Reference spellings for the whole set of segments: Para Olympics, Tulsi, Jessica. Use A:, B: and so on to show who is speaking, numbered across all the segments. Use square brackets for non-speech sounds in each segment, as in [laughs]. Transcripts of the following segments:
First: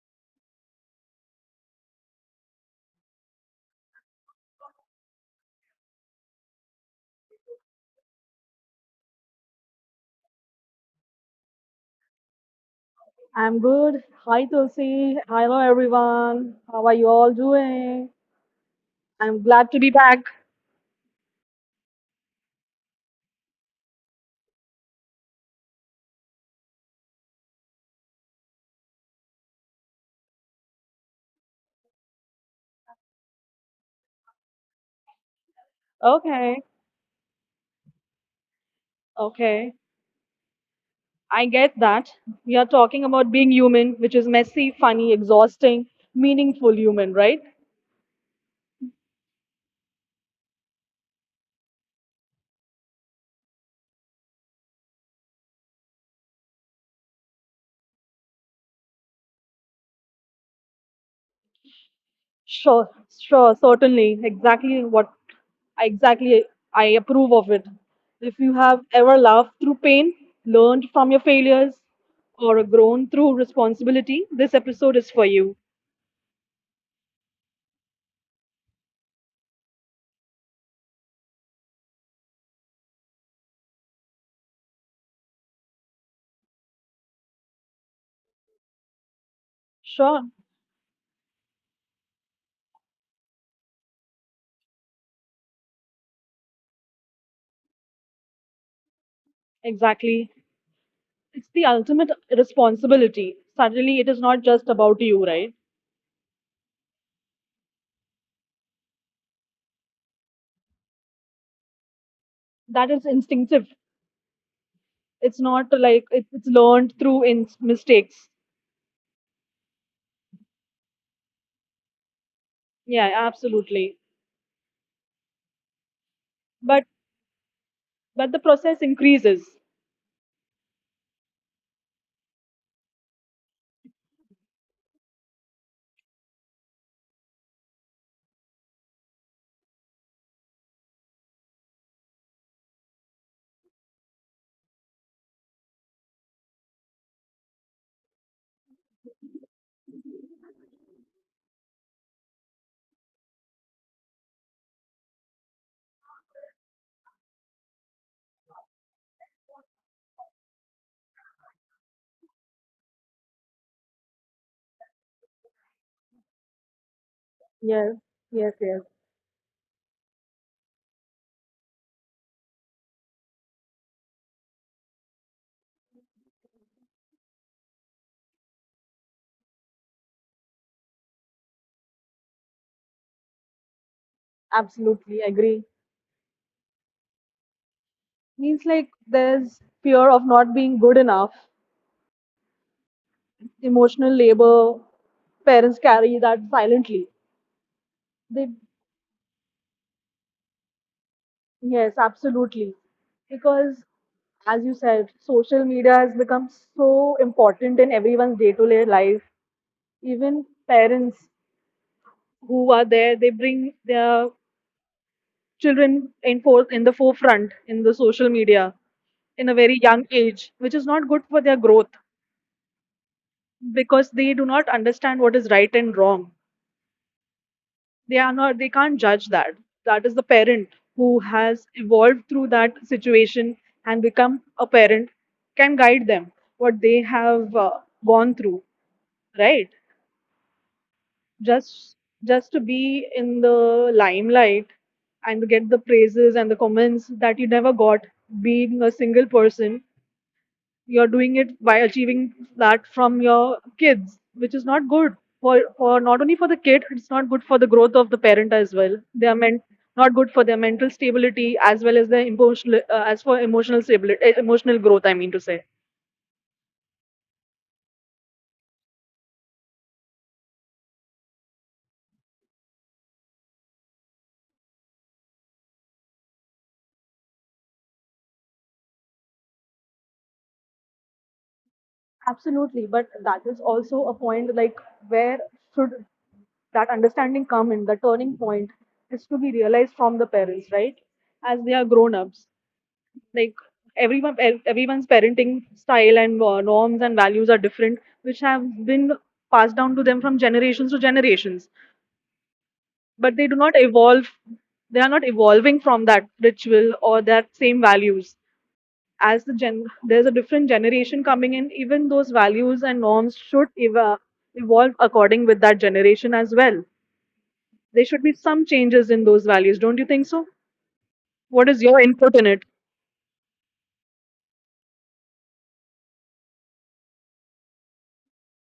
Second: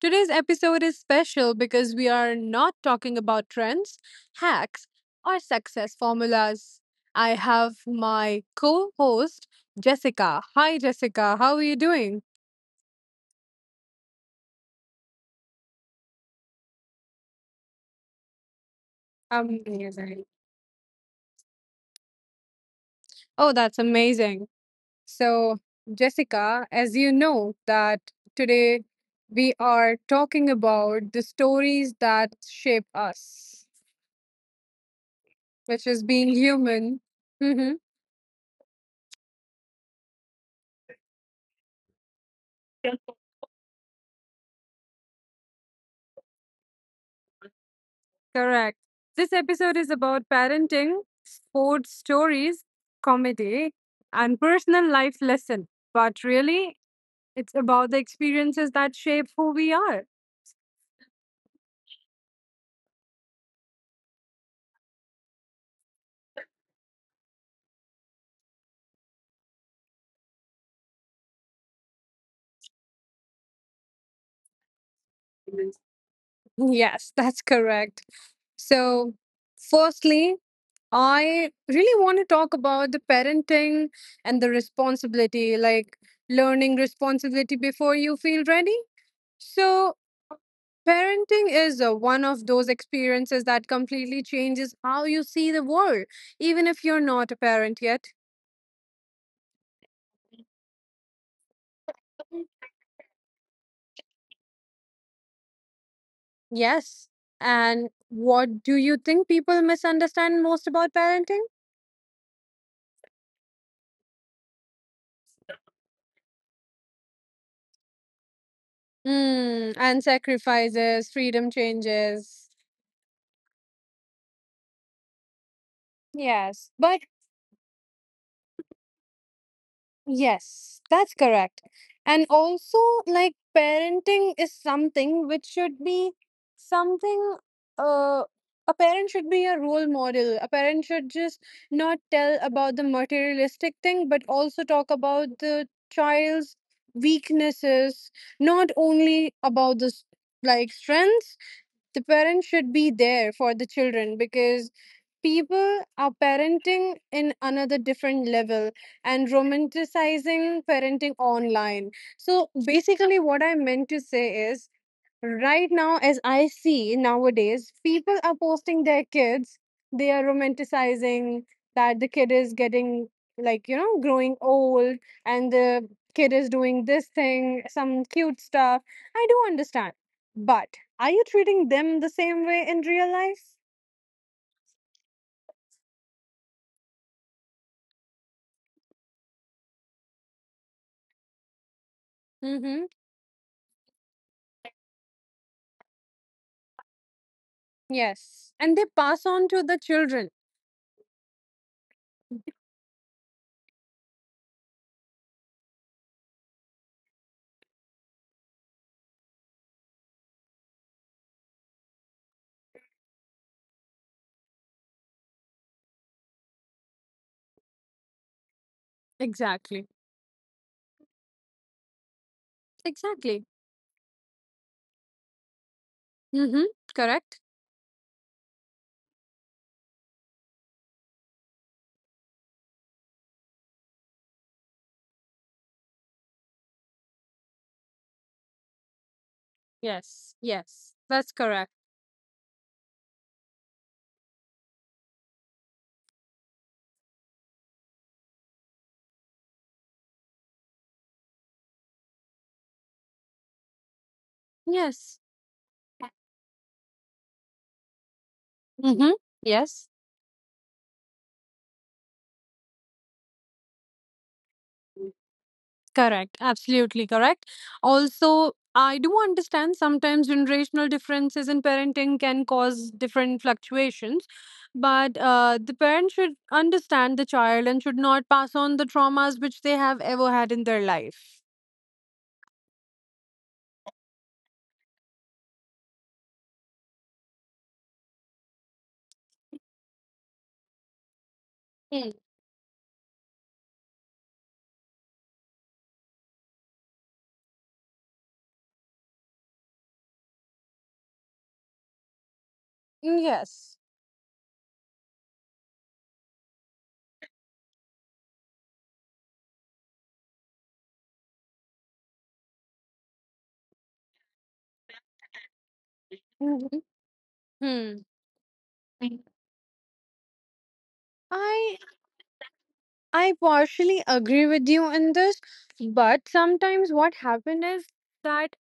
A: Today's episode is special because we are not talking about trends, hacks, or success formulas. I have my co host, Jessica. Hi, Jessica. How are you doing?
B: I'm good. Hi, Tulsi. Hello, everyone. How are you all doing? I'm glad to be back.
A: Amazing. Oh, that's amazing. So, Jessica, as you know, that today we are talking about the stories that shape us, which is being
B: Okay,
A: human. Hmm.
B: okay. I get that. We are talking about being human, which is messy, funny, exhausting, meaningful human, right?
A: Correct. This episode is about parenting, sports stories, comedy, and personal life lesson. But really, it's about the experiences that shape who we are.
B: Sure, sure, certainly. Exactly what I exactly I approve of it. If you have ever laughed through pain, learned from your failures, or grown through responsibility, this episode is for you.
A: Yes, that's correct. So, firstly, I really want to talk about the parenting and the responsibility, like learning responsibility before you feel ready. So,
B: Sure,
A: parenting is one of those experiences that completely changes how you see the world, even if you're not a parent yet.
B: exactly. It's the ultimate responsibility. Suddenly, it is not just about you, right?
A: Yes. And what do you think people misunderstand most about parenting?
B: That is instinctive. It's not like it's learned through in mistakes.
A: And sacrifices, freedom changes.
B: Yeah, absolutely.
A: Yes.
B: But
A: But
B: but the process increases.
A: Yes, that's correct. And also, like, parenting is something which should be something, uh, a parent should be a role model. A parent should just not tell about the materialistic thing, but also talk about the child's weaknesses, not only about the like strengths. The parents should be there for the children because people are parenting in another different level and romanticizing parenting online. So basically what I meant to say is, right now as I see nowadays,
B: Yes,
A: people are
B: yes.
A: posting their kids. They are romanticizing that the kid is getting, like, growing old, and the kid is doing this thing, some cute stuff. I do understand, but are you treating them the same way in real life?
B: Absolutely agree. Means like there's fear of not being good enough.
A: Mm-hmm.
B: Emotional labor, parents carry that silently. They
A: Yes, and they pass on to the children.
B: Yes, absolutely. Because as you said, social media has become so important in everyone's day-to-day life. Even parents who are there, they bring their children in the forefront in the social media in a very
A: Exactly.
B: young age, which is not good for their growth
A: Exactly.
B: because they do not understand what is right and wrong.
A: Mm-hmm. Correct.
B: They are not, they can't judge that. That is the parent who has evolved through that situation and become a parent, can guide them what they have gone through, right?
A: Yes, yes, that's correct.
B: Just just to be in the limelight and to get the praises and the comments that you never got being a single person, you're doing it by achieving that from your kids, which is not good
A: Yes.
B: for not only for the kid, it's not good for the growth of the parent as well.
A: Mm-hmm.
B: They are meant,
A: Yes.
B: not good for their mental stability as well as their emotional as for emotional stability emotional growth, I mean to say.
A: Correct. Absolutely correct. Also, I do understand sometimes generational differences in parenting can cause different fluctuations, but the parent should understand the child and should not pass on the traumas which they have ever had in their life.
B: Absolutely, but that is also a point, like where should that understanding come in? The turning point is to be realized from the parents, right? As they are grown
A: Mm.
B: ups, like everyone's parenting style and norms and values are different, which have been passed down to them from generations to generations, but they do not
A: Yes.
B: evolve. They are not evolving from that ritual or that same values. As the gen, there's a different generation coming in, even those values and norms should evolve according with that generation as
A: Hmm.
B: well.
A: Hmm.
B: There should be some changes
A: Mm.
B: in those values, don't you think so? What
A: I
B: is your input in it?
A: I partially agree with you in this, but sometimes what happens is that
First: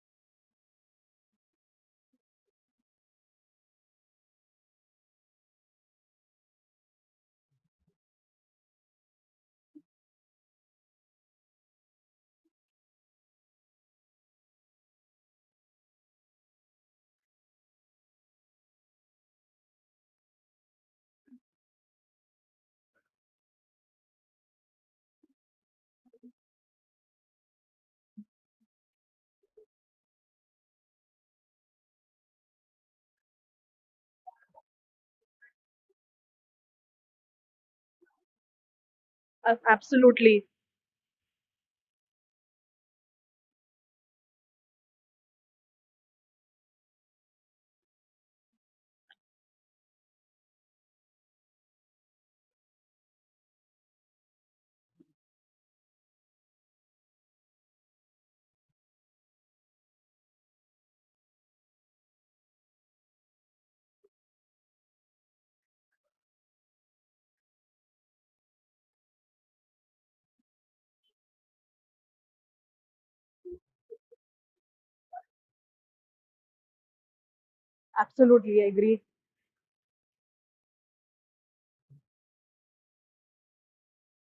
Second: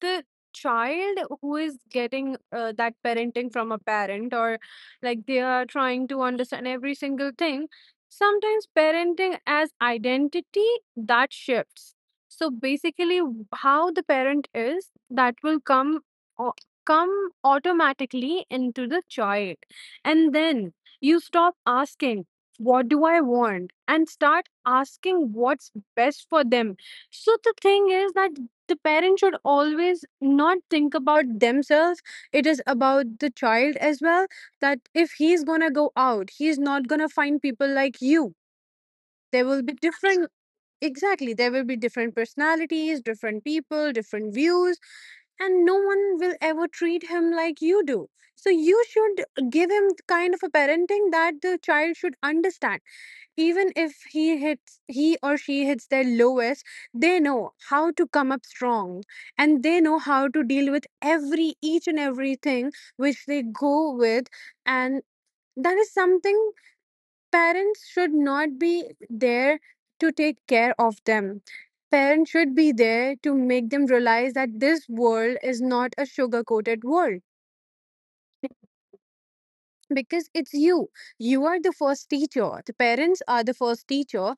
A: the child who is getting that parenting from a parent, or like, they are trying to understand every single thing. Sometimes parenting as identity, that shifts. So basically, how the parent is, that will come au- come automatically into the child. And then you stop asking what do I want, and start asking what's best for them. So the thing is that the parent should always not think about themselves, it is about the child as well. That if he's gonna go out, he's not gonna find people like you. There
B: Uh,
A: will be different.
B: absolutely
A: Exactly, there will be different personalities, different people, different views, and no one will ever treat him like you do. So you should give him the kind of a parenting that the child should understand, even if he or she hits their lowest, they know how to come up strong, and they know how to deal with every each and everything which they go with. And that is something, parents should not be there to take care of them. Parents should be there to make them realize that this world is not a sugar coated world.
B: absolutely, I agree.
A: Because it's you are the first teacher, the parents are the first teacher.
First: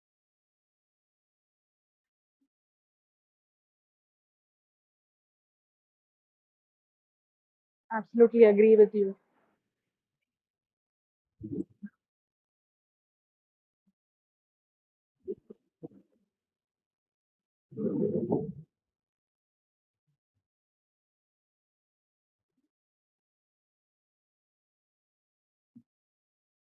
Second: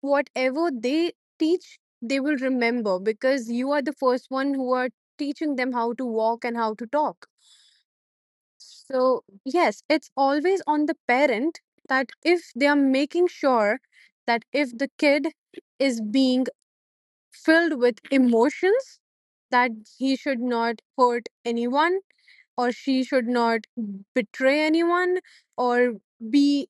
A: Whatever they teach, they will remember, because you are the first one who are teaching them how to walk and how to talk.
B: Absolutely agree with you.
A: So yes, it's always on the parent, that if they are making sure that if the kid is being filled with emotions, that he should not hurt anyone, or she should not betray anyone, or be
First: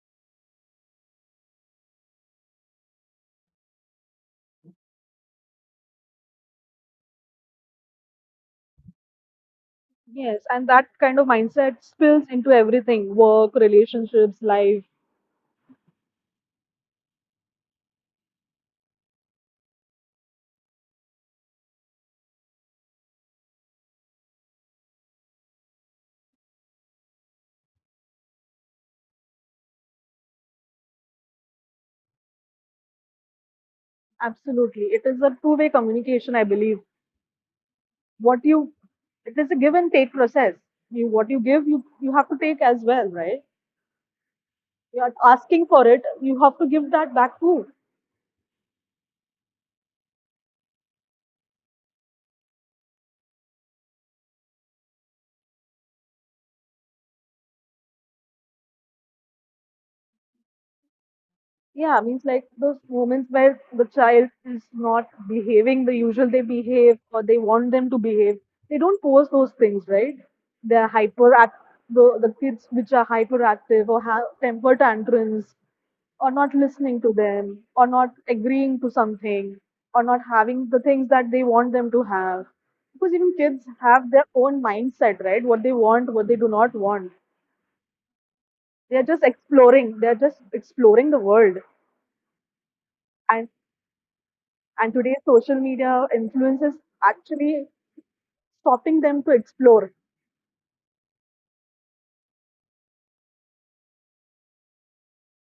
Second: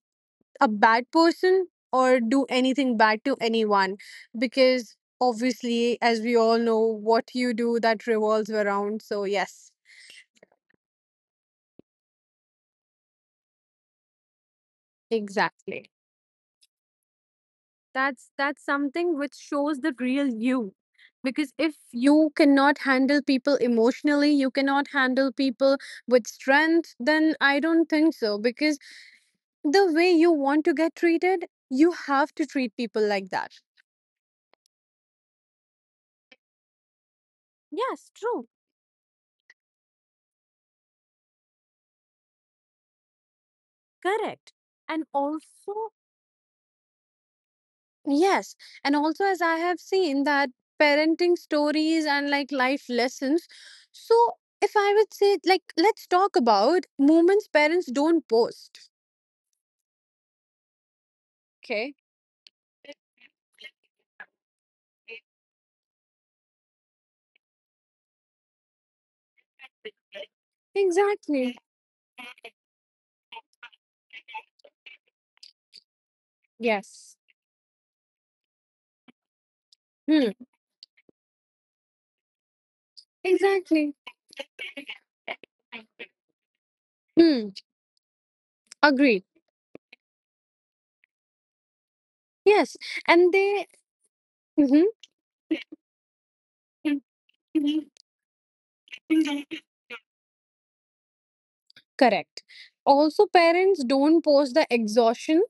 A: a bad person, or do anything bad to anyone. Because obviously, as we all know, what you do, that revolves around. So yes,
B: Yes, and that kind of mindset spills into everything, work, relationships, life.
A: exactly. That's something which shows the real you. Because if you cannot handle people emotionally, you cannot handle people with strength, then I don't think so. Because the way you want to get treated, you have to treat people like that.
B: Absolutely. It is a two-way communication, I believe.
A: Yes,
B: What
A: true.
B: you it is a give and take process. You, what you give, you have to take as well, right?
A: Correct.
B: You
A: And
B: are asking for
A: also,
B: it, you have to give that back too.
A: yes. And also, as I have seen that parenting stories and, like, life lessons. So, if I would say, like, let's talk about moments parents don't post. Okay.
B: Yeah, means like those moments where the child is not behaving the usual they behave or they want them to behave. They don't post those things, right? They're hyperact
A: Exactly.
B: the kids which are hyperactive or have temper tantrums or not listening to
A: Yes.
B: them or not agreeing to something or not
A: Hmm.
B: having the things that they want them to have. Because even kids
A: Exactly.
B: have their own mindset, right? What they want, what they do not want.
A: Hmm.
B: They are
A: Agreed.
B: just exploring. They are just exploring the world.
A: Yes. And they. Mhm.
B: And today's social media influence is actually stopping them to explore.
A: Correct. Also, parents don't post the exhaustion,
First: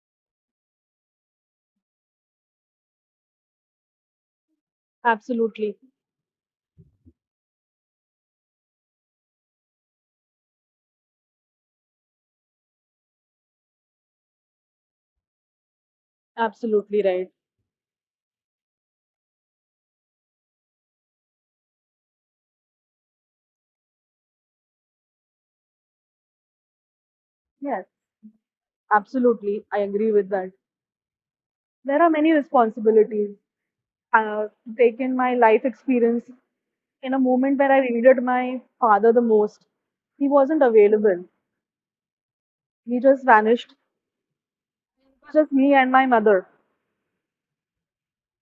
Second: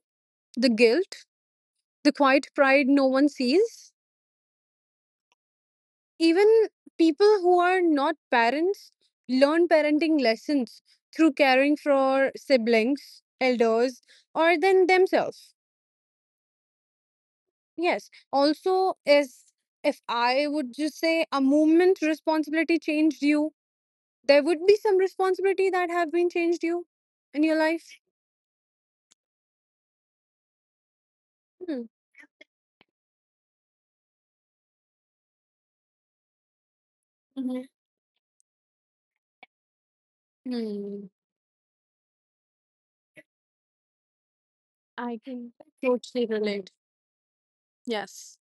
A: the guilt, the quiet pride no one sees.
B: Absolutely.
A: Even people who are not parents learn parenting lessons through caring for siblings, elders, or then themselves.
B: Absolutely right.
A: Yes. Also, is, if I would just say a movement responsibility changed you, there would be some responsibility that have been changed you in your
B: Yes,
A: life.
B: absolutely. I agree with that.
A: Hmm.
B: There are many responsibilities. Uh, Taken my life experience in a moment
A: Mhm.
B: where I needed my father the most. He wasn't
A: Hmm.
B: available. He just vanished.
A: I
B: It was just
A: can
B: me and my
A: totally
B: mother.
A: relate. Yes.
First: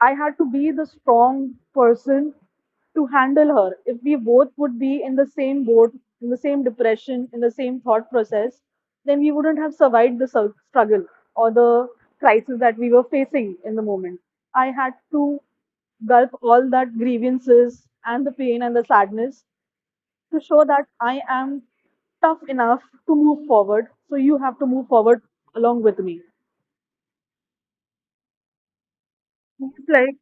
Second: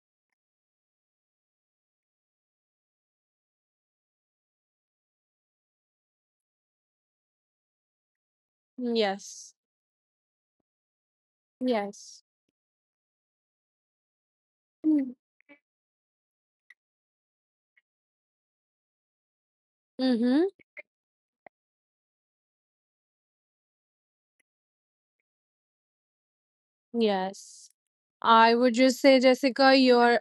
B: I had to be the strong person to handle her. If we both would be in the same boat, in the same depression, in the same thought process, then we
A: Yes.
B: wouldn't have survived the struggle or the
A: Yes.
B: crisis that we were facing in the moment. I had to gulp all that grievances and the pain and the sadness to
A: Mm-hmm.
B: show that I am tough enough to move forward. So you have to move forward along with me.
A: Yes. I would just say, Jessica,
B: It's like
A: you're.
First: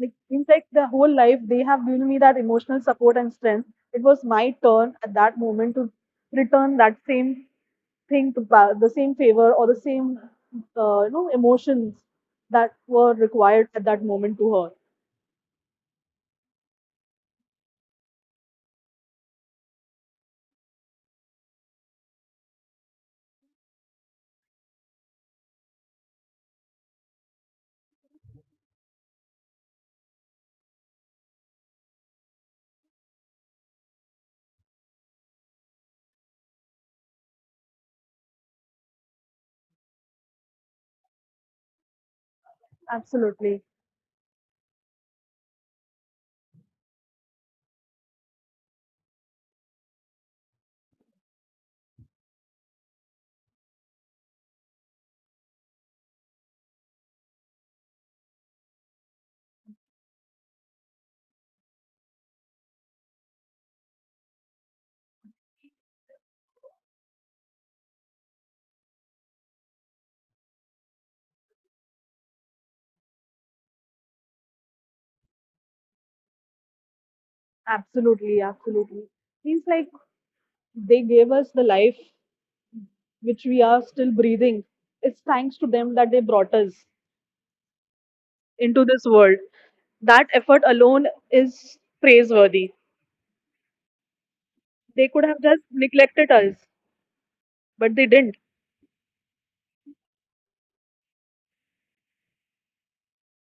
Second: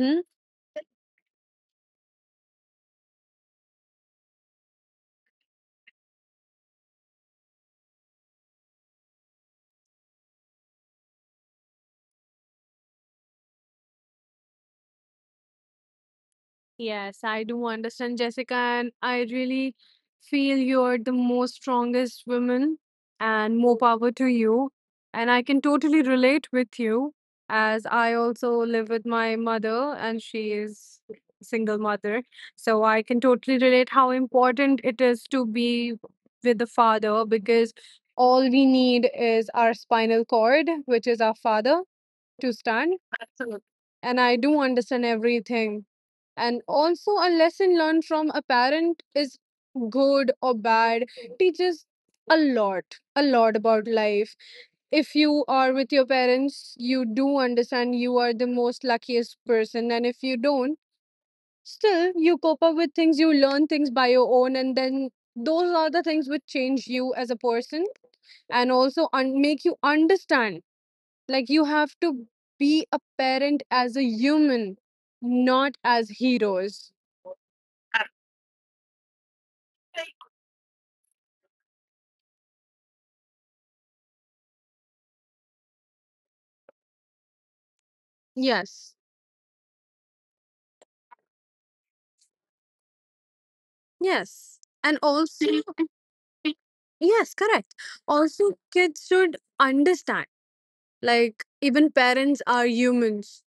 B: Like in fact, the whole life they have given me that emotional support and strength. It was my turn at that moment to return that same thing to the same favor or the same you know, emotions that were required at that moment to her.
A: Yes, I do understand, Jessica, and I really feel you're the most strongest woman, and more power to you. And I can totally relate with you, as I also live with my mother, and she is a single mother. So I can totally relate how important it is to be with the father, because all we need is our spinal cord, which is our father, to stand. Absolutely.
B: absolutely
A: And I do understand everything. And also, a lesson learned from a parent is good or bad, teaches a lot, a lot about life. If you are with your parents, you do understand you are the most luckiest person. And if you don't, still you cope up with things, you learn things by your own. And then those are the things which change you as a person, and also make you understand, like, you have to be a parent as a human, not as heroes.
B: absolutely absolutely means like they gave us the life which we are still breathing. It's thanks to them that they brought us into
A: Yes,
B: this world. That effort alone is praiseworthy.
A: yes. And
B: They could have
A: also,
B: just neglected us,
A: [clears throat] yes, correct.
B: but they didn't.
A: Also, kids should understand, like, even parents are humans,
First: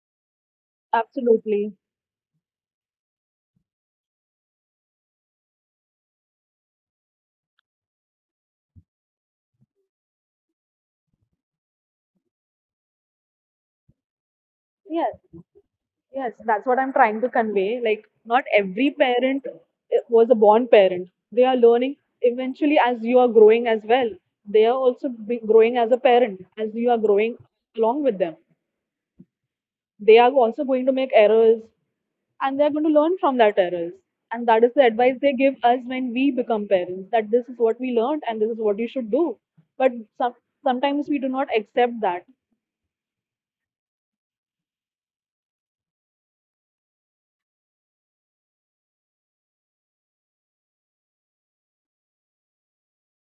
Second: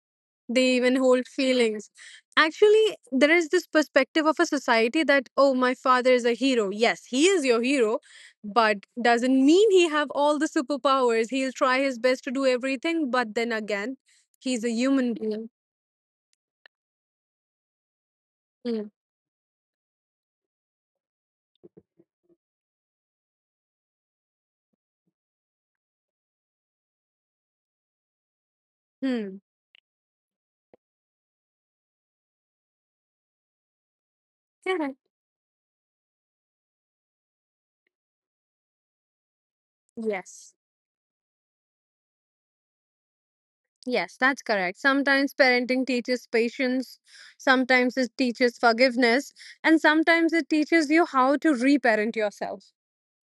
A: they even hold
B: Absolutely.
A: feelings. Actually, there is this perspective of a society that, oh, my father is a hero. Yes, he is your hero, but doesn't mean he have all the superpowers. He'll try his best to do everything, but then again, he's a human
B: Yes,
A: being.
B: yes, that's what I'm trying to convey. Like, not every parent was a born parent. They are learning eventually as you are growing as well. They are also be growing as a parent as you are growing along with them.
A: Mm-hmm.
B: They are also going to make errors and they are going to learn from that errors. And that is the
A: Correct.
B: advice
A: [laughs]
B: they give us when we become parents, that this is what we learned and this is what you should do. But some,
A: Yes.
B: Sometimes we do not accept that.
A: Yes, that's correct. Sometimes parenting teaches patience, sometimes it teaches forgiveness, and sometimes it teaches you how to reparent yourself.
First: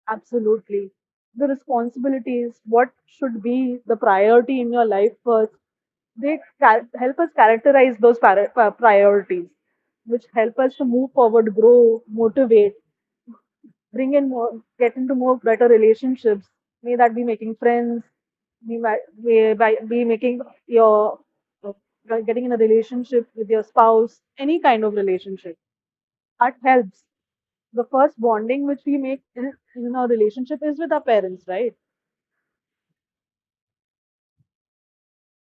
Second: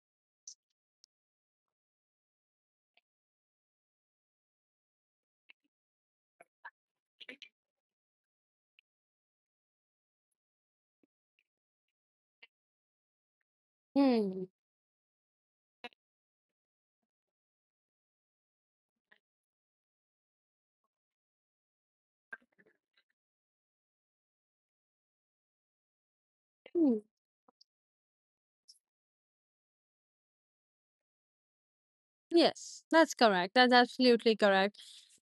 B: Absolutely. The responsibilities, what should be the priority in your life first, they help us characterize those priorities, which help us to move forward, grow, motivate, bring in
A: Mm.
B: more, get into more better relationships. May that be making friends, may, ma- may by, be making your uh, getting in a relationship with your spouse, any kind of relationship. That helps.
A: Mm.
B: The first bonding which we make in our relationship is with our parents, right?
A: Yes, that's correct. That's absolutely correct.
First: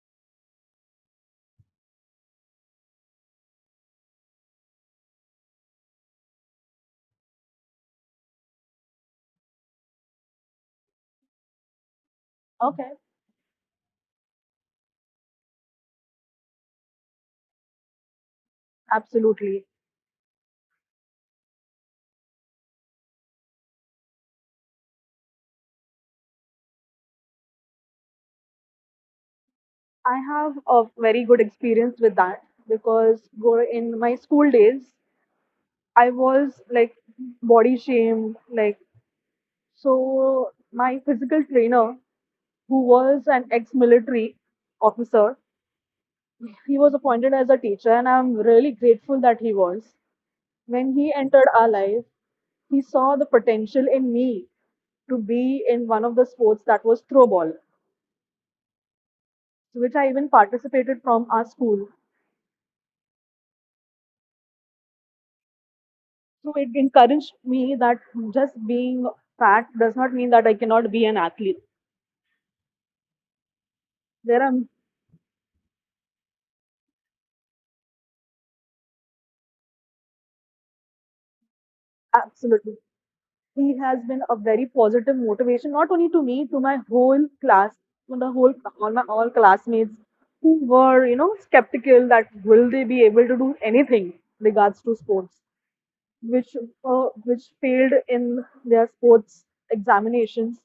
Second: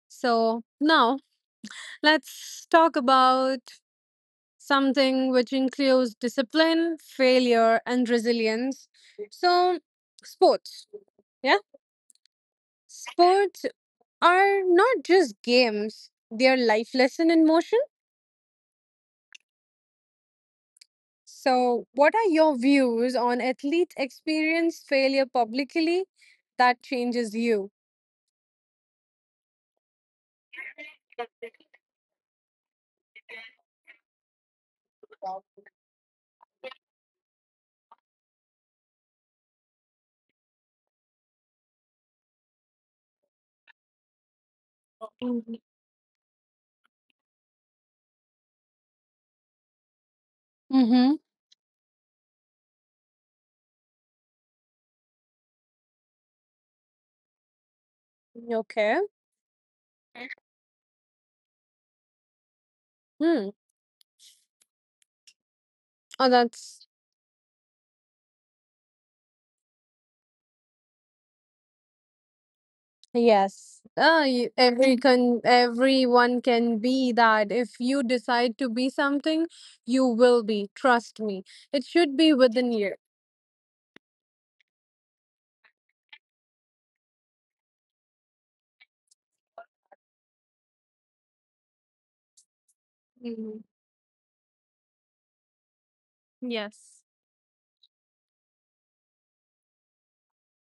A: So now let's talk about something which includes discipline, failure, and resilience. So, sports. Yeah.
B: Okay,
A: Sports are not just games, they are life lesson in motion.
B: absolutely.
A: So, what are your views on athletes experience failure publicly that changes you?
B: I have a very good experience with that because go in my school days, I was like body shamed, like so my physical trainer, who was an ex-military officer, he was appointed as a teacher, and I'm really grateful that he was. When he
A: Mm-hmm.
B: entered our life, he saw the potential in me to be in one of the sports that was throwball,
A: Okay.
B: which I even participated from our school.
A: Hmm. Oh,
B: So it
A: that's
B: encouraged me that just being fat does not mean that I cannot be an athlete.
A: yes. You,
B: There are
A: every can everyone can be that. If you decide to be something, you will be. Trust me. It should be within
B: Absolutely.
A: you.
B: He has been a very positive motivation, not only to me, to my whole class, to the whole, all my all classmates who were, you know, skeptical that will they be able to do
A: Mhm.
B: anything regards to sports, which
A: Yes.
B: which failed in their sports examinations,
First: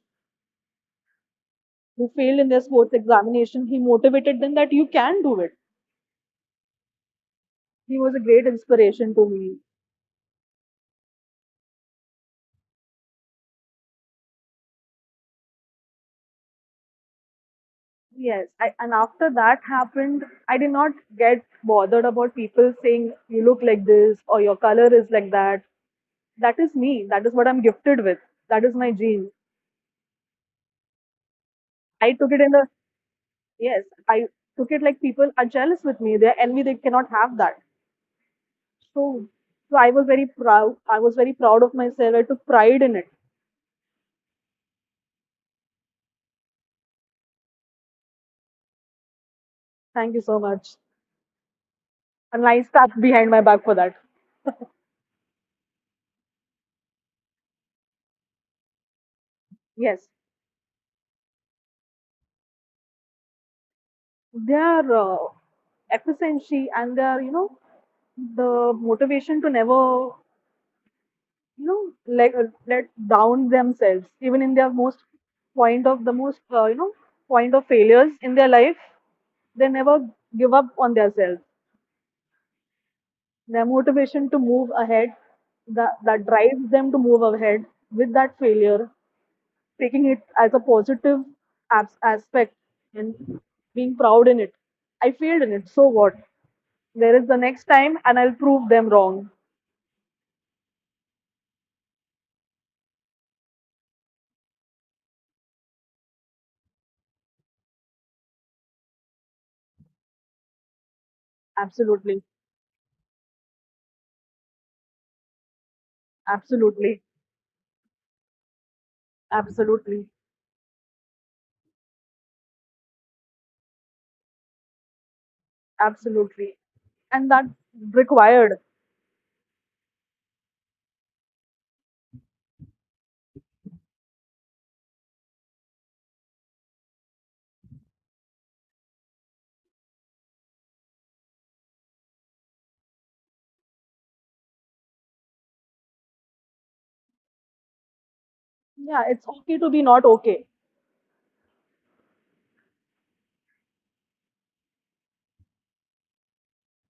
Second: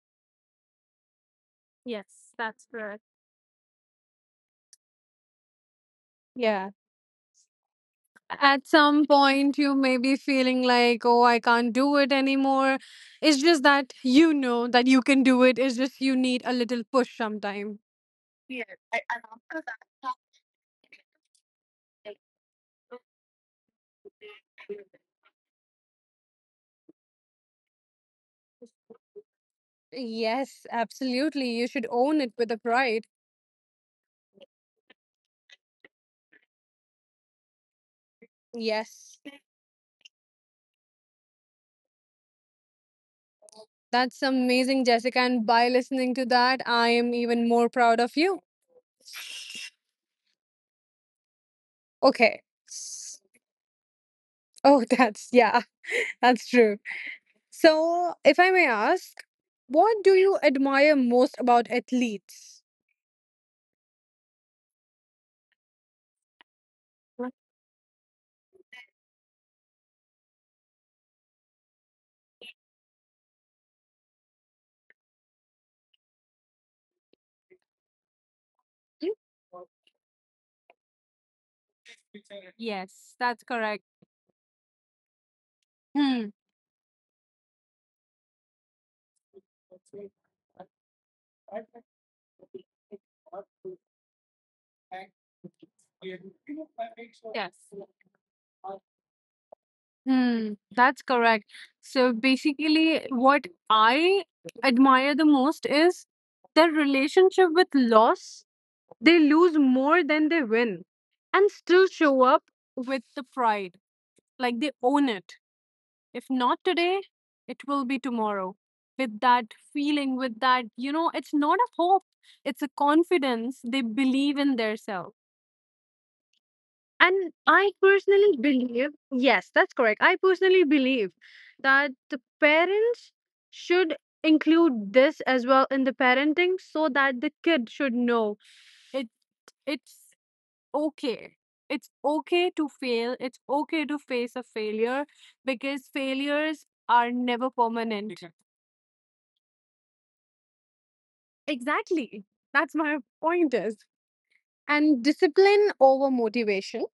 B: who
A: Yes,
B: failed in their
A: that's
B: sports
A: correct.
B: examination. He motivated them that you can do it.
A: Yeah.
B: He was a great
A: At some
B: inspiration to
A: point
B: me.
A: you may be feeling like, oh, I can't do it anymore. It's just that you know that you can do it, it's just you need a little push sometime.
B: And
A: I-
B: after that happened, I did not get bothered about people saying you look like this or your color is like that. That is me. That is what I'm gifted with. That is my gene.
A: yes, absolutely, you should
B: I
A: own
B: took
A: it
B: it
A: with
B: in
A: a
B: a
A: pride.
B: Yes. I took it like people are jealous with me. They are envy. They cannot have that.
A: Yes,
B: So, so, I was very proud. I was very proud of myself. I took pride in it.
A: that's amazing, Jessica, and by listening to that I am even more proud of you.
B: Thank you so much.
A: Okay.
B: And I stuck
A: S-
B: behind my back for that.
A: oh, that's, yeah. [laughs] That's true. So if I may ask, what do
B: Yes.
A: you admire most about athletes?
B: Their efficiency and their, you know, the motivation to never, you know, like let down themselves even in their most point of the most, you know, point of failures in their life. They never give up on themselves.
A: Yes, that's
B: Their
A: correct.
B: motivation to move ahead, that
A: Hmm.
B: drives them to move ahead with that failure, taking it as a positive aspect and being proud in it. I failed in it, so what? There is the
A: Yes.
B: next time, and I'll prove them wrong.
A: Hmm, that's correct. So basically, what I admire the most is their relationship with loss. They lose more than they win and still show
B: Absolutely,
A: up with the pride. Like they own it. If not today,
B: absolutely,
A: it will be tomorrow. With that
B: absolutely,
A: feeling, with that, you know, it's not a hope, it's a confidence. They believe in themselves.
B: absolutely. And
A: And
B: that's
A: I personally
B: required.
A: believe, yes, that's correct. I personally believe that the parents should include this as well in the parenting, so that the kid should know it. It's okay. It's okay to fail. It's okay to face a failure, because failures are never permanent.
B: Yeah, it's okay to be not okay.
A: Exactly. Exactly. That's my point is. And discipline over motivation.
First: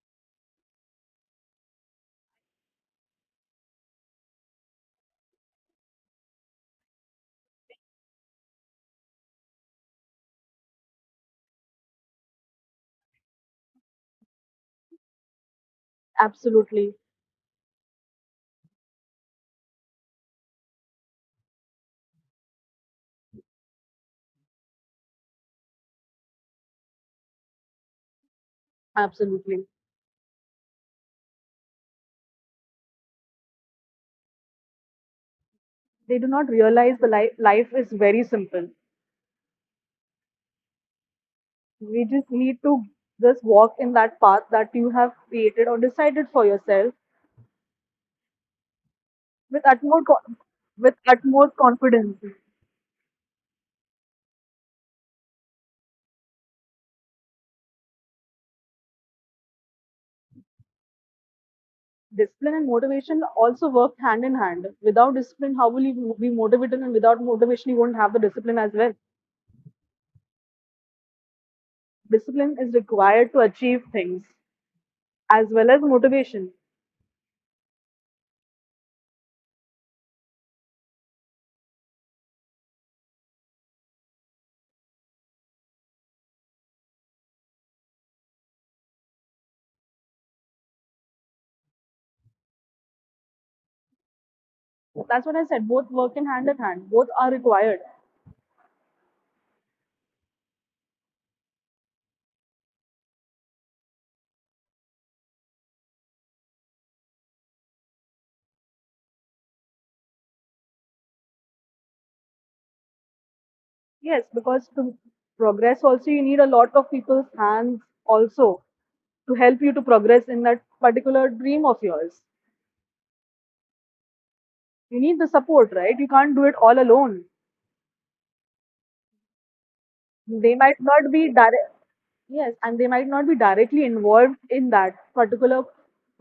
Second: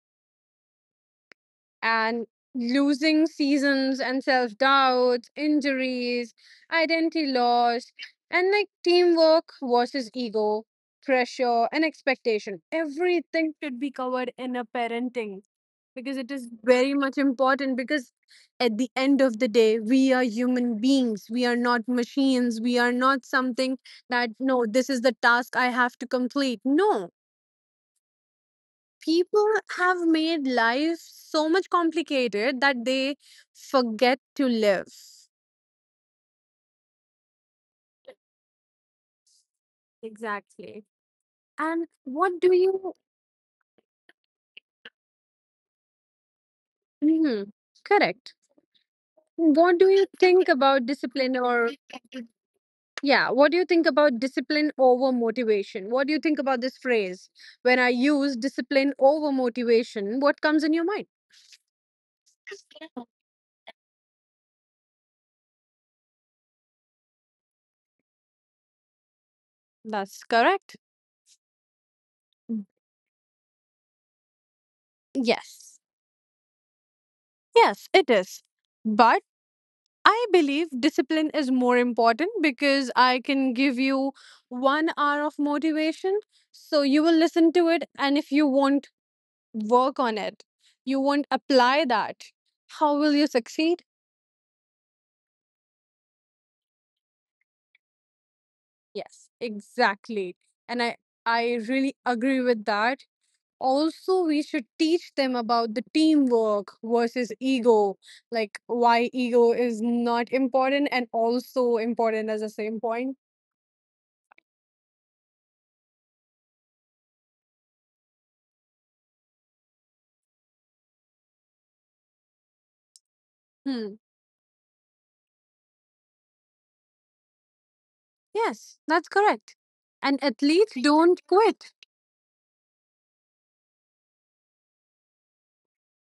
A: And losing seasons and self doubts, injuries, identity loss, and like teamwork versus ego, pressure, and expectation. Everything should be covered in a parenting, because it is very
B: Absolutely,
A: much important. Because at the end of the day, we are human beings, we are not machines, we are not something that, no, this is the task I have to complete. No, people
B: absolutely.
A: have made life so much complicated that they forget to live.
B: They do not realize the life, life is very simple.
A: Exactly. And
B: We just
A: what do
B: need to
A: you.
B: just walk in that path that you have created or decided for yourself
A: Mhm. Correct?
B: with
A: What do you think about
B: with
A: discipline
B: utmost
A: or,
B: confidence.
A: yeah, what do you think about discipline over motivation? What do you think about this phrase? When I use discipline over motivation, what comes in your mind?
B: Discipline and motivation also work hand in hand. Without discipline, how will you be motivated? And without motivation, you won't have the discipline as well.
A: That's correct.
B: Discipline is required to achieve things as well
A: Yes.
B: as motivation.
A: Yes, it is. But I believe discipline is more important, because I can give you 1 hour of motivation. So you will listen to it. And if you won't work on it, you won't apply that, how will you succeed?
B: That's what I said. Both work in hand in hand. Both are required.
A: Yes, exactly. And I, I really agree with that. Also, we should teach them about the teamwork versus ego, like why ego is not important and also important at the same point.
B: Yes, because to progress also you need a lot of people's hands also to help you to progress in that particular dream of yours.
A: Hmm.
B: You need the support, right? You can't do it all alone.
A: Yes, that's correct. And
B: They
A: athletes
B: might not
A: don't
B: be direct,
A: quit.
B: yes, and they might not be directly involved in that particular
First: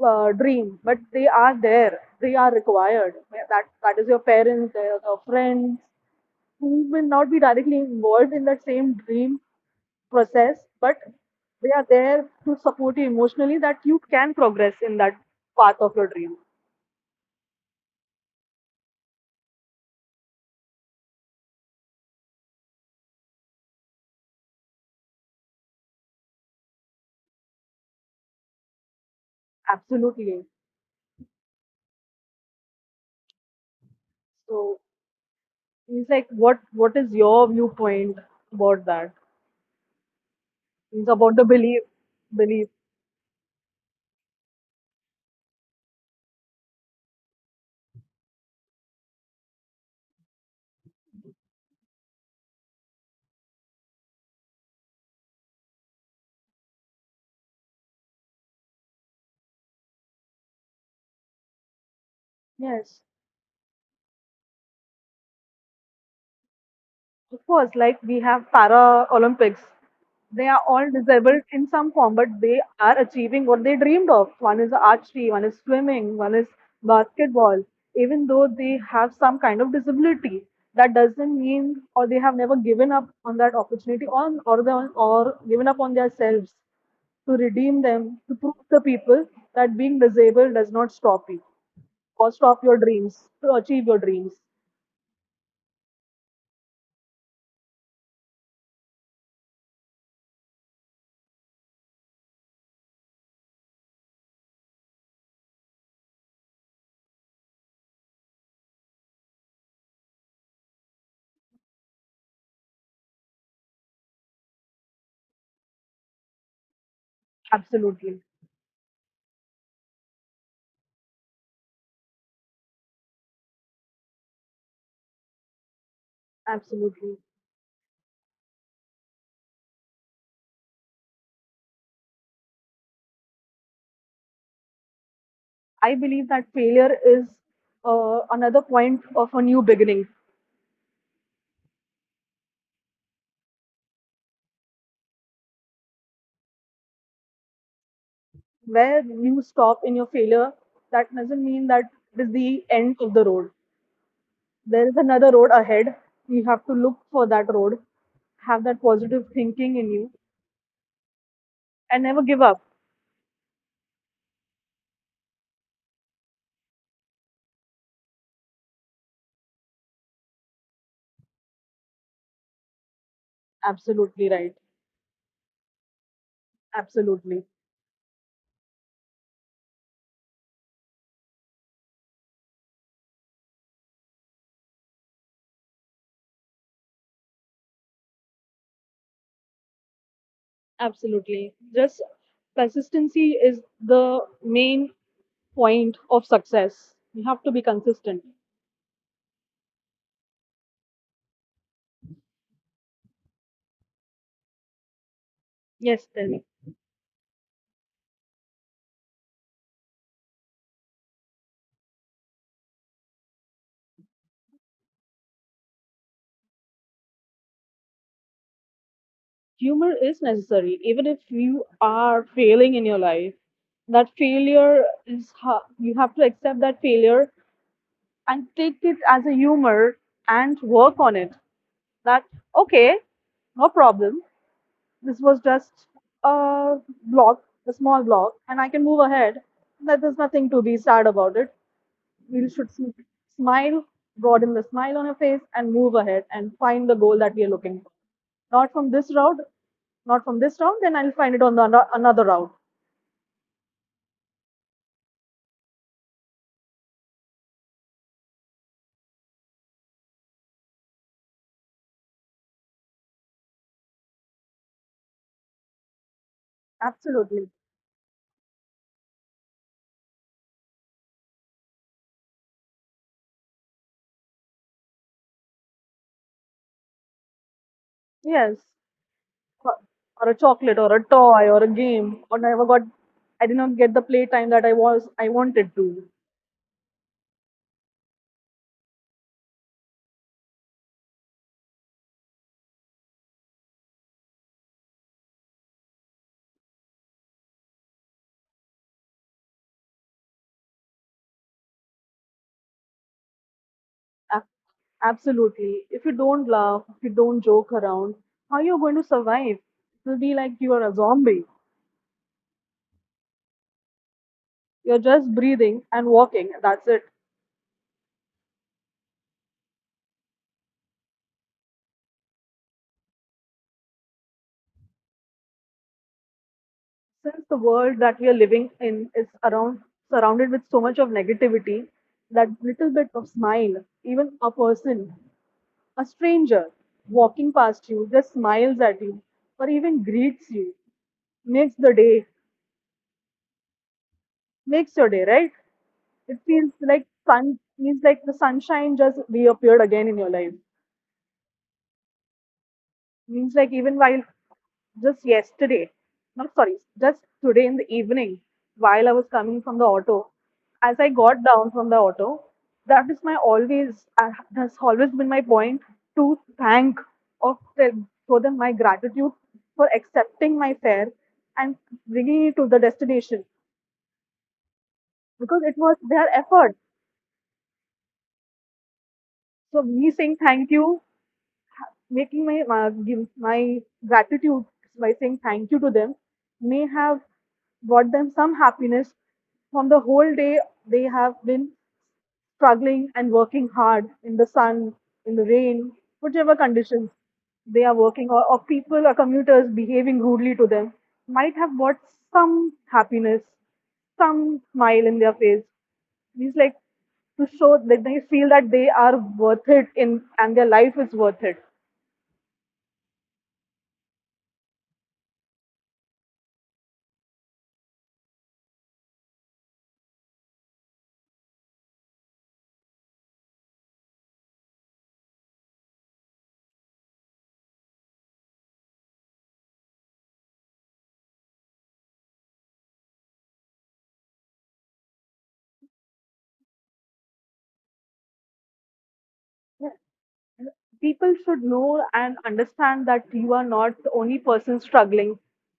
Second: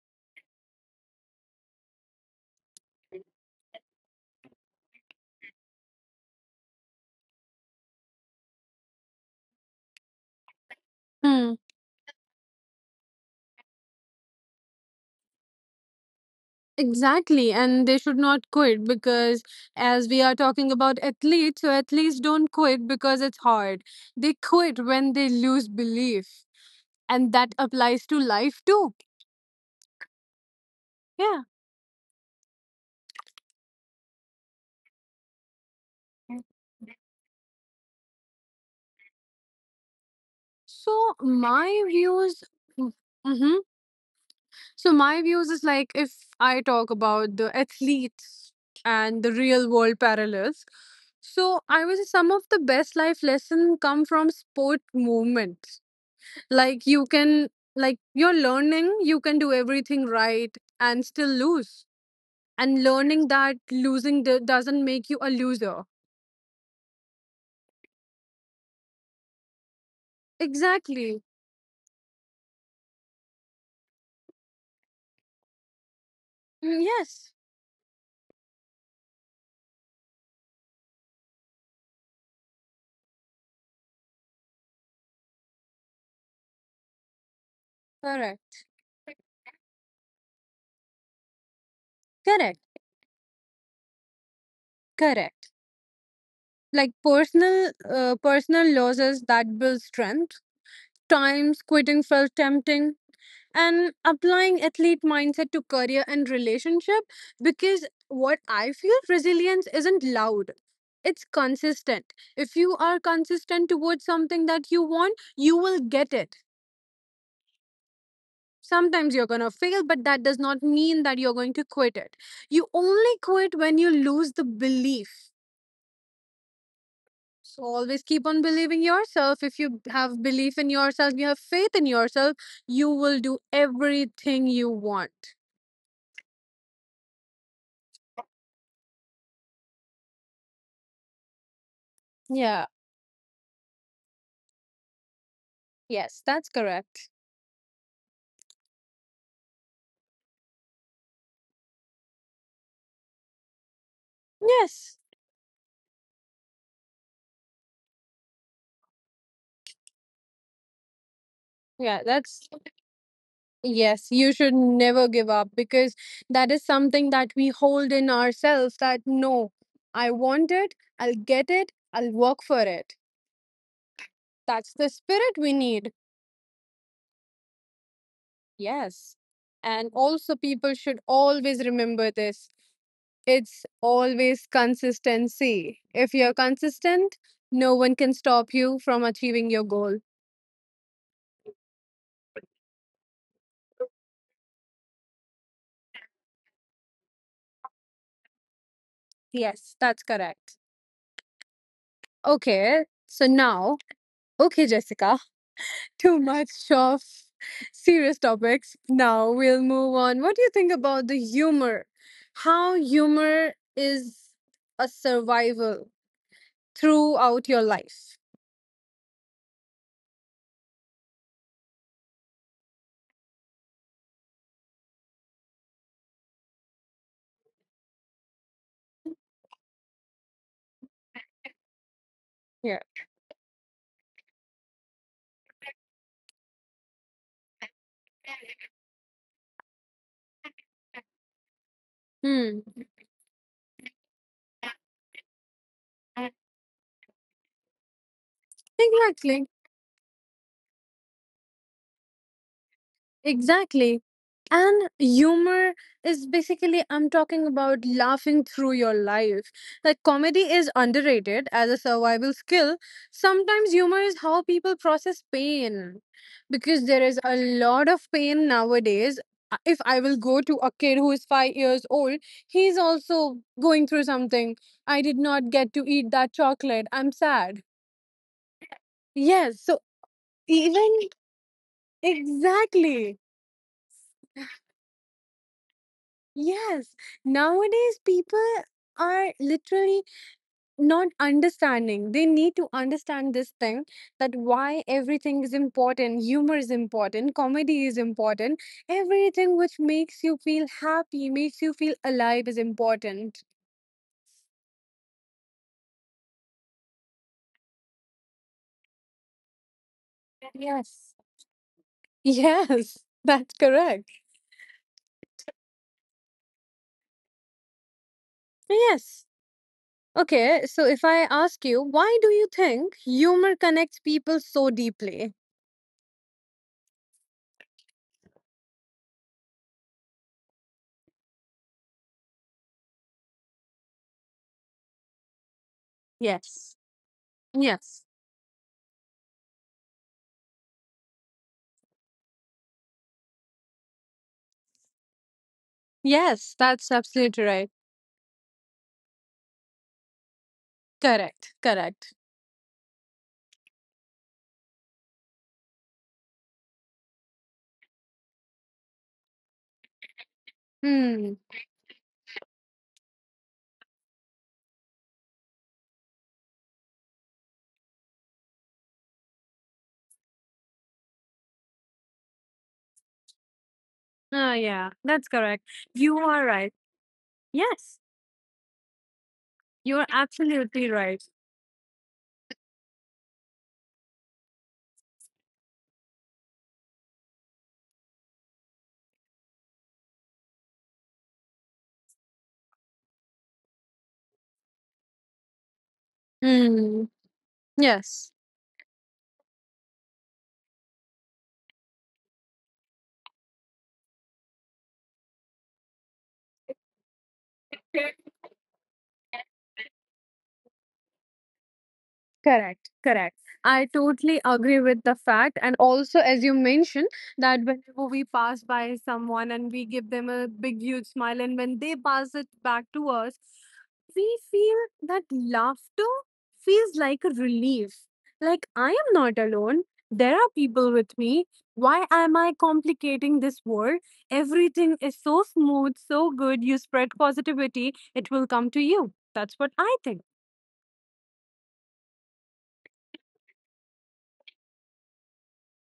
B: dream, but they are there. They are required. Yeah, that that is your parents, their your friends, who will not be directly involved in that same dream process, but
A: Hmm.
B: they are there to support you emotionally that you can progress in that path of your dream.
A: Exactly, and they should not quit because, as we are talking about athletes, so athletes don't quit because it's hard. They quit when they lose belief, and that applies to life too.
B: Absolutely.
A: Yeah.
B: So it's like, what is your viewpoint about that? It's
A: So
B: about the
A: my views.
B: belief.
A: mm, Mm-hmm. So my views is like if I talk about the athletes and the real world parallels. So I was. Some of the best life lesson come from sport movements. Like you can like you're learning, you can do everything right and still lose. And
B: Yes,
A: learning that losing doesn't make you a loser.
B: of course. Like we have Para Olympics. They are all
A: Exactly.
B: disabled in some form, but they are achieving what they dreamed of. One is archery, one is swimming, one is
A: Mm, yes.
B: basketball. Even though they have some kind of disability, that doesn't mean or they have never given up on that opportunity on or the or given up on themselves to redeem them, to prove
A: Correct.
B: to people that being disabled does not stop you or
A: Correct.
B: stop your dreams to achieve your dreams.
A: Correct. Like personal losses that build strength, times quitting felt tempting, and applying athlete mindset to career and relationship, because what I feel, resilience isn't loud, it's consistent. If you are consistent towards something that you want, you will get it.
B: Absolutely.
A: Sometimes you're going to fail, but that does not mean that you're going to quit it. You only quit when you lose the belief.
B: Absolutely.
A: So always keep on believing yourself. If you have belief in yourself, you have faith in yourself, you will do everything you want.
B: I believe that failure is another point of a new beginning.
A: Yeah, yes, that's correct.
B: Where you stop in your failure, that doesn't mean that it is the end of the road. There
A: Yes.
B: is another road ahead. You have to look for that road, have that positive thinking in you,
A: Yeah,
B: and never
A: that's
B: give up.
A: yes, you should never give up, because that is something that we hold in ourselves, that no, I want it, I'll get it, I'll work for it.
B: Absolutely right.
A: That's the spirit we need.
B: Absolutely.
A: Yes. And also people should always remember this. It's always consistency. If you're consistent, no one can stop you from achieving your goal.
B: Absolutely. Just consistency is the main point of success. You have to be consistent.
A: Yes, that's correct. Okay, so now, okay, Jessica, [laughs]
B: Yes,
A: too
B: tell me.
A: much of serious topics. Now we'll move on. What do you think about the humor? How humor is a survival throughout your life?
B: Humor is necessary. Even if you are failing in your life, that failure is how you have to accept that failure and take it as a humor and work on it. That,
A: Yeah.
B: okay, no problem, this was just a block, a small block, and I can move ahead. That there's nothing to be sad about it. We
A: Hmm.
B: should smile, broaden the smile on your face and move ahead and find the goal that we are looking for, not from this
A: Exactly.
B: route, not from this round, then I'll find it on the another route.
A: Exactly. And humor is basically, I'm talking about laughing through your life. Like, comedy is underrated as a survival skill. Sometimes humor is how people process pain, because there is a
B: Absolutely.
A: lot of pain nowadays. If I will go to a kid who is 5 years old, he's also going through something. I did not get to eat that chocolate. I'm sad.
B: Yes.
A: Yes. So,
B: Or or a chocolate
A: even
B: or a toy or a game. Or never got.
A: exactly.
B: I did not get the playtime that I wanted to.
A: Yes, nowadays people are literally not understanding. They need to understand this thing, that why everything is important. Humor is important, comedy is important. Everything which makes you feel happy, makes you feel alive is important.
B: A- Absolutely. If you don't laugh, if you don't joke around, how are you going to survive? It will be like you are a
A: Yes. [laughs]
B: zombie.
A: Yes, that's correct.
B: You're just breathing and walking. That's it.
A: Yes. Okay, so if I ask you, why do you think humor connects people so deeply?
B: Since the world that we are living in is around surrounded with so much of negativity, that little bit of smile, even a
A: Yes.
B: stranger walking past
A: Yes.
B: you just smiles at you or even greets you. Makes the day, makes your day, right? It
A: Yes,
B: feels
A: that's
B: like
A: absolutely
B: sun
A: right.
B: means like the sunshine just reappeared again in your life.
A: Correct, correct.
B: Means like even while just yesterday, no, sorry, just today in the evening, while I was coming from the auto, as I
A: Hmm.
B: got down from the auto, that is my always, that's always been my point to thank or tell, show them my gratitude for accepting my fare and bringing it to the destination
A: Oh, yeah, that's correct.
B: because it was
A: You
B: their
A: are right.
B: effort.
A: Yes,
B: So
A: you are
B: me saying thank
A: absolutely
B: you,
A: right.
B: making my give my gratitude by saying thank you to them may have brought them some happiness. From the whole day they have been struggling and working hard in the sun, in the rain, whichever
A: Hmm.
B: conditions they are
A: Yes.
B: working, or people or commuters behaving rudely to them, might have brought some happiness, some smile in their face. It's like to show that they feel that they are worth it in, and their life is worth it.
A: Correct, correct. I totally agree with the fact. And also, as you mentioned, that whenever we pass by someone and we give them a big, huge smile, and when they pass it back to us, we feel that laughter feels like a relief. Like, I am not alone. There are people with me. Why am I complicating this world? Everything is so smooth, so good. You spread positivity, it will come to you. That's what
B: Yeah,
A: I think.
B: people should know and understand that you are not the only person struggling.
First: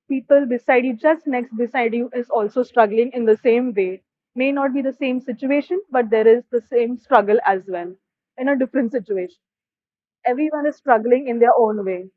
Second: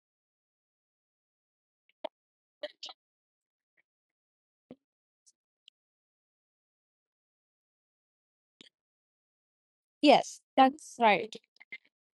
B: People beside you, just next beside you, is also struggling in the same way. May not be the same situation, but there is the same struggle as well in a different situation.
A: Yes,
B: Everyone is
A: that's
B: struggling
A: right.
B: in their own way.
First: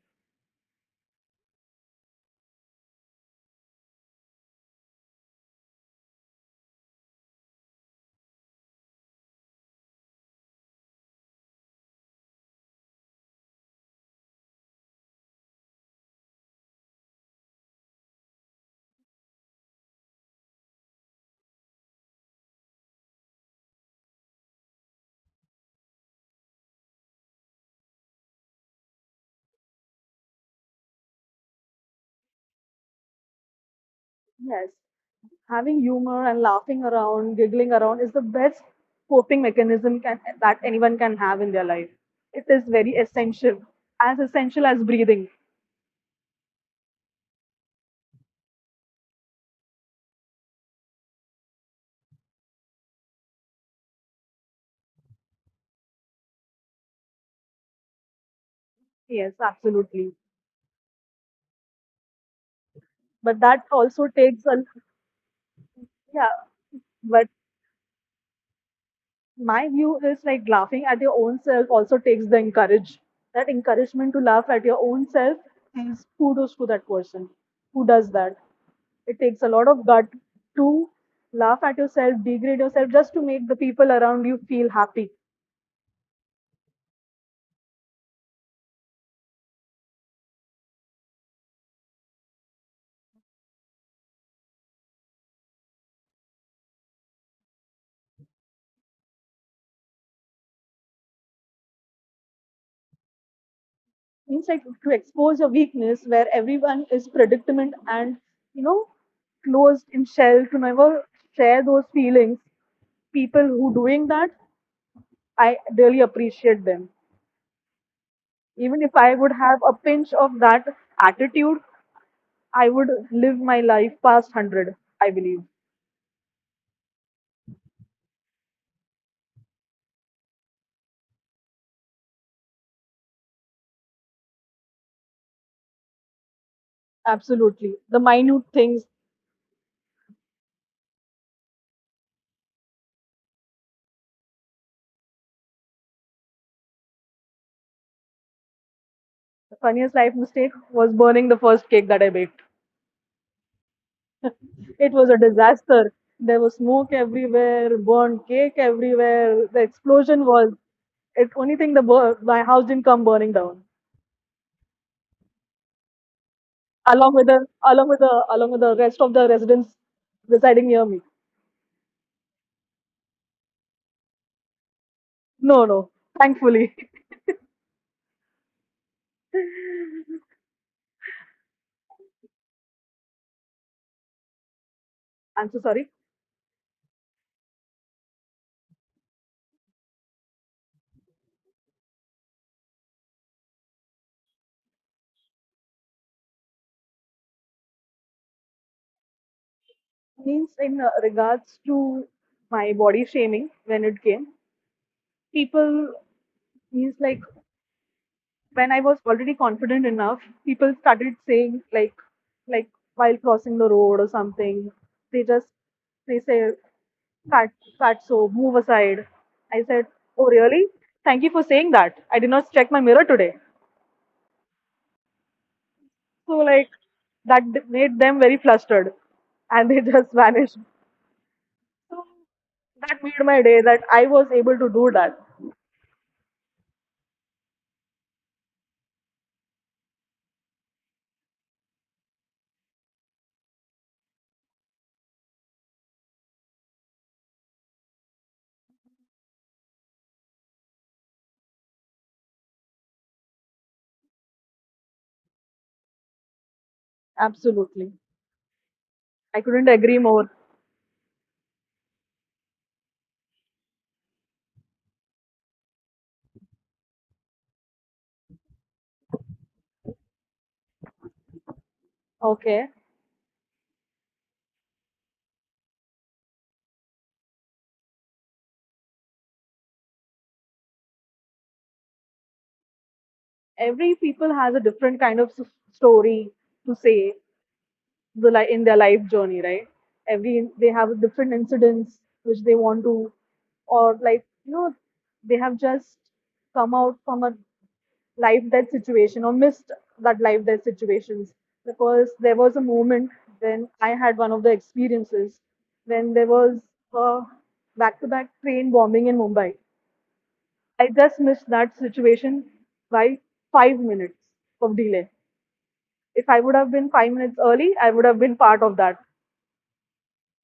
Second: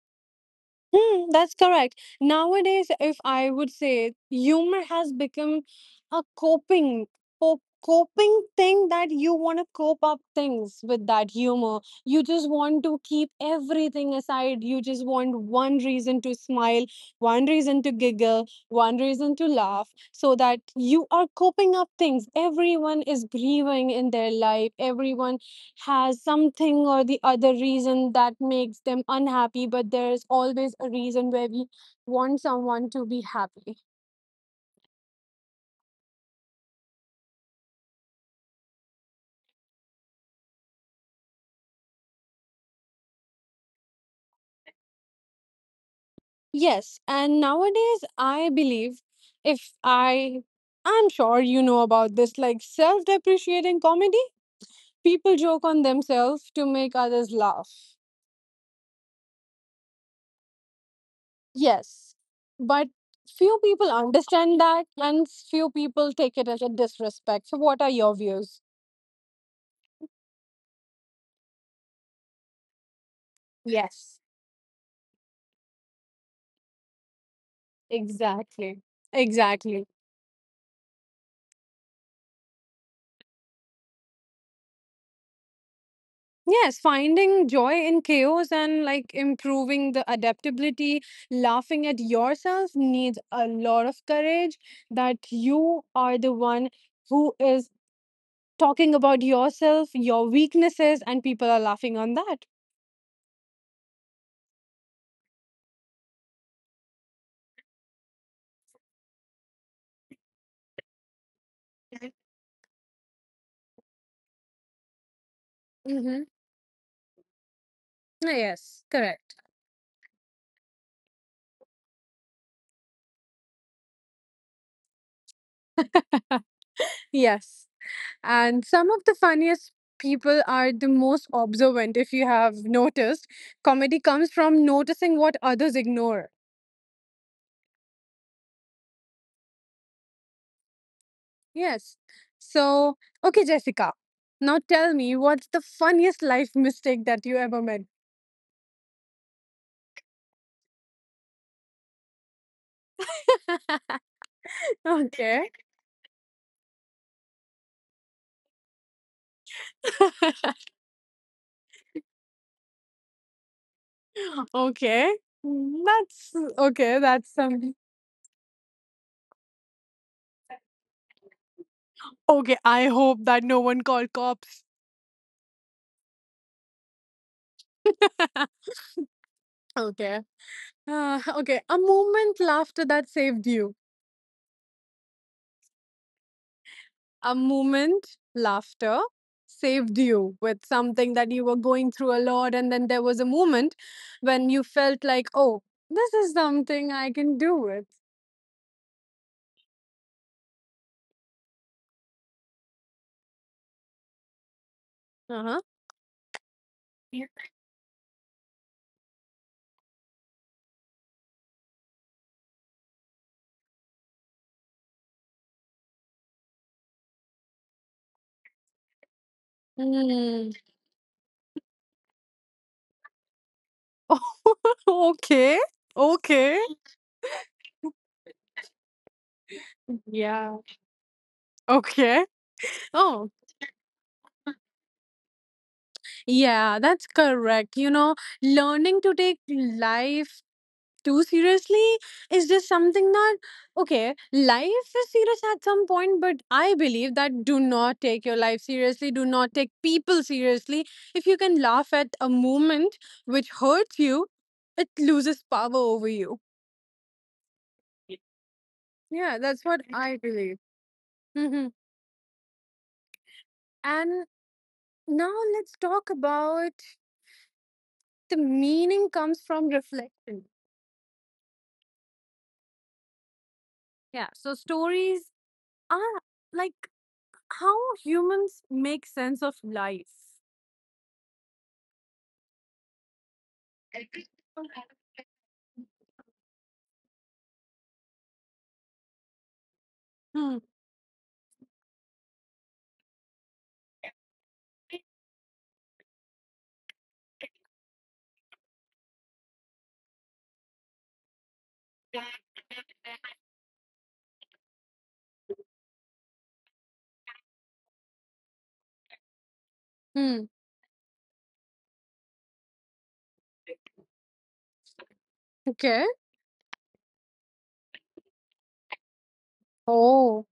A: Hmm, that's correct. Nowadays, if I would say, humor has become a coping coping thing, that you want to cope up things with that humor. You just want to keep everything aside. You just want one reason to smile, one reason to giggle, one reason to laugh, so that you are coping up things. Everyone is grieving in their life. Everyone has something or the other reason that makes them unhappy, but there's always a reason where we want someone to be happy.
B: Yes, having humor and laughing around, giggling around is the best coping mechanism that anyone can have in their life. It is very essential as breathing.
A: Yes, and nowadays I believe, if I I'm sure you know about this, like self-depreciating comedy, people joke on themselves to make others laugh.
B: Yes, absolutely.
A: Yes, but
B: But
A: few
B: that
A: people
B: also takes
A: understand
B: a,
A: that and few people
B: yeah.
A: take it as a
B: But
A: disrespect. So what are your views?
B: my view is like laughing at your own self also takes the encourage. That encouragement to
A: Yes,
B: laugh at your own self is kudos to that person who does that.
A: exactly.
B: It takes a lot of
A: Exactly.
B: gut to laugh at yourself, degrade yourself, just to make the people around you feel happy.
A: Yes, finding joy in chaos and like improving the adaptability, laughing at yourself needs a lot of courage, that you are the one who is talking about yourself, your weaknesses, and people are laughing on that.
B: Means like to expose your weakness, where everyone is predicament and you know closed in shell to never share those feelings. People who doing that, I really
A: Mm-hmm.
B: appreciate them.
A: Yes,
B: Even if I
A: correct.
B: would have a pinch of that attitude, I would live my life past 100, I believe.
A: Yes. And some of the funniest people are the most observant, if you have noticed. Comedy comes from noticing what others ignore.
B: Absolutely. The minute things.
A: Yes. So, okay, Jessica. Now tell me, what's the funniest life [laughs] mistake that you ever made? [laughs]
B: The funniest life mistake was burning the first cake that I baked. It was a
A: Okay.
B: disaster. There was smoke everywhere, burned cake everywhere. The explosion was.
A: [laughs]
B: It's only thing the my house didn't come burning down,
A: Okay. That's okay.
B: along with
A: That's
B: the
A: something.
B: rest of the residents residing near me.
A: Okay. I hope that no one called cops.
B: No, no, thankfully. [laughs]
A: Okay. [laughs] Okay. A moment laughter that saved you.
B: I'm so sorry.
A: A moment laughter saved you with something that you were going through a lot. And then there was a moment when you felt like, oh, this is something I can do with.
B: Means in regards to my body shaming. When it came
A: Uh huh.
B: people, means like, when I was already confident enough, people started saying like while crossing the road or something, they just they say, fat, fat, so move aside. I said, oh
A: Mm.
B: really, thank you for saying that, I did not check my mirror today.
A: [laughs] Okay.
B: So
A: Okay.
B: like that made them very flustered, and they [laughs] just vanished.
A: Yeah.
B: So
A: Okay.
B: that made
A: Oh,
B: my day, that I was able to do that.
A: yeah, that's correct. You know, learning to take life too seriously is just something that, okay, life is serious at some point, but I believe that do not take your life seriously, do not take people seriously. If you can laugh at a moment which hurts you, it loses power over you.
B: Absolutely.
A: Yeah,
B: I
A: that's
B: couldn't
A: what
B: agree
A: I
B: more.
A: believe. Hmm. And now let's talk about the meaning comes from reflection.
B: Okay.
A: Yeah, so stories are like how humans make sense of life.
B: Every people has a different kind of story to say, the in their life journey, right? Every
A: Hmm.
B: they have different incidents which they want to, or like they have just come out from a life death situation or missed that life death situations, because there was a moment when I had one of the experiences, when there was a back-to-back train bombing in Mumbai.
A: Hmm.
B: I just missed that situation by 5 minutes of delay.
A: Okay.
B: If I would have been 5 minutes early, I would have been part of that.
A: Oh,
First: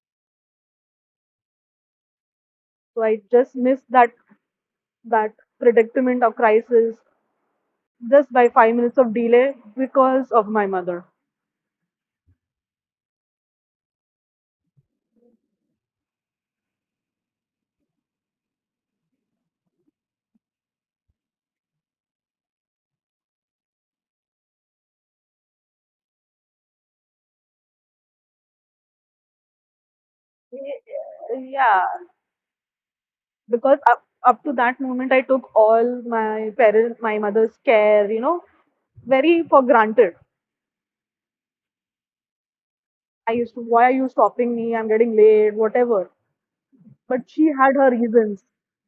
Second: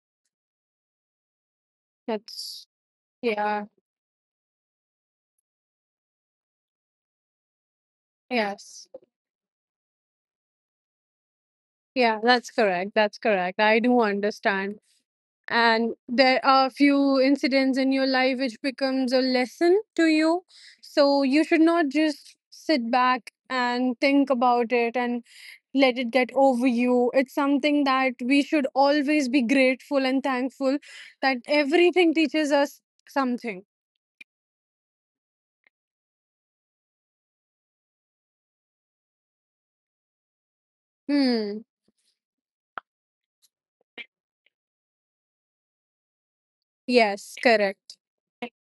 A: that's
B: So I just
A: yeah.
B: missed that that predicament of crisis just by five
A: Yes.
B: minutes of delay because of my mother.
A: Yeah, that's correct. That's correct. I do understand. And there are few incidents in your life which becomes a lesson to you, so you should not just sit back and think about it and let it get over you. It's something that we should always be grateful and thankful, that
B: Yeah,
A: everything teaches us something.
B: because up to that moment, I took all my mother's care, very for granted.
A: Hmm.
B: I used to, why are you stopping me? I'm getting late, whatever. But
A: Yes,
B: she had her
A: correct.
B: reasons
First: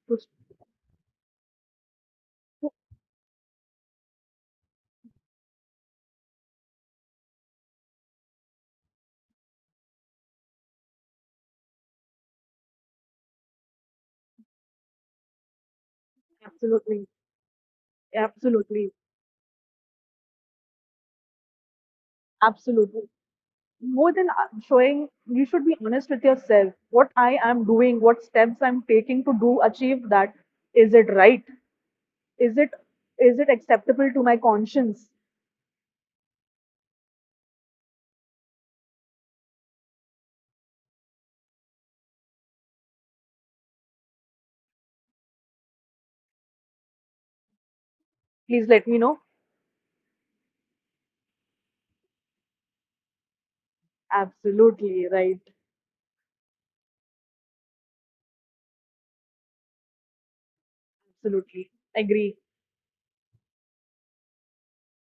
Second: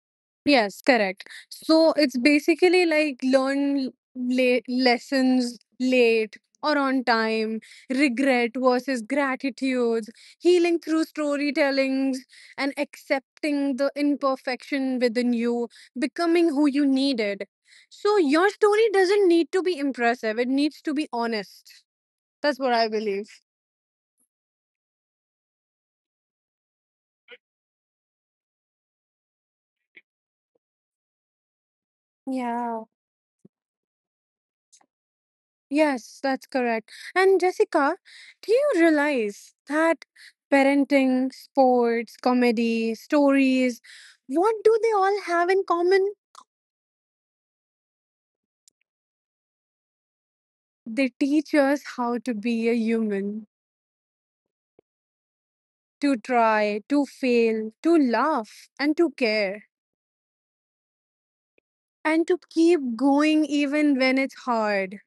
B: to stop.
A: Yes, correct. So it's basically like learn late lessons late or on time, regret versus gratitude, healing through storytellings, and accepting the imperfection within you, becoming who you
B: Absolutely.
A: needed. So your story
B: Absolutely,
A: doesn't need to be impressive, it needs to be honest. That's what I
B: absolutely.
A: believe.
B: More than showing, you should be honest with yourself. What I am doing, what steps I'm taking to do achieve that, is it right? Is it
A: Yeah.
B: acceptable to my conscience?
A: Yes, that's correct. And Jessica, do you realize that parenting, sports, comedy, stories, what do they all have in common?
B: Please let me know.
A: They teach us how to be a human,
B: Absolutely right.
A: to try, to fail, to laugh, and to care,
B: Absolutely
A: and
B: agree.
A: to keep going even when it's hard.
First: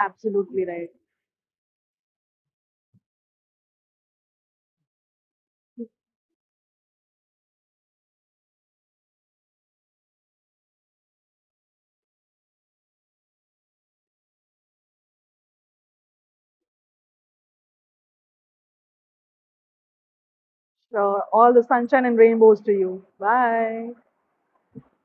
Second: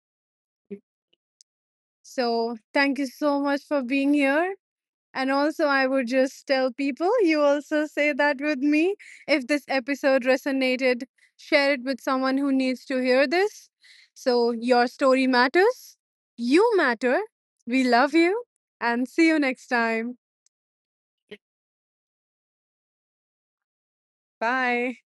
B: Absolutely right.
A: So, thank you so much for being here. And also, I would just tell people, you also say that with me. If this episode resonated, share it with someone who needs to hear this. So, your story matters. You matter. We love you. And see you next time.
B: Sure. All the sunshine and rainbows to you. Bye.
A: Bye.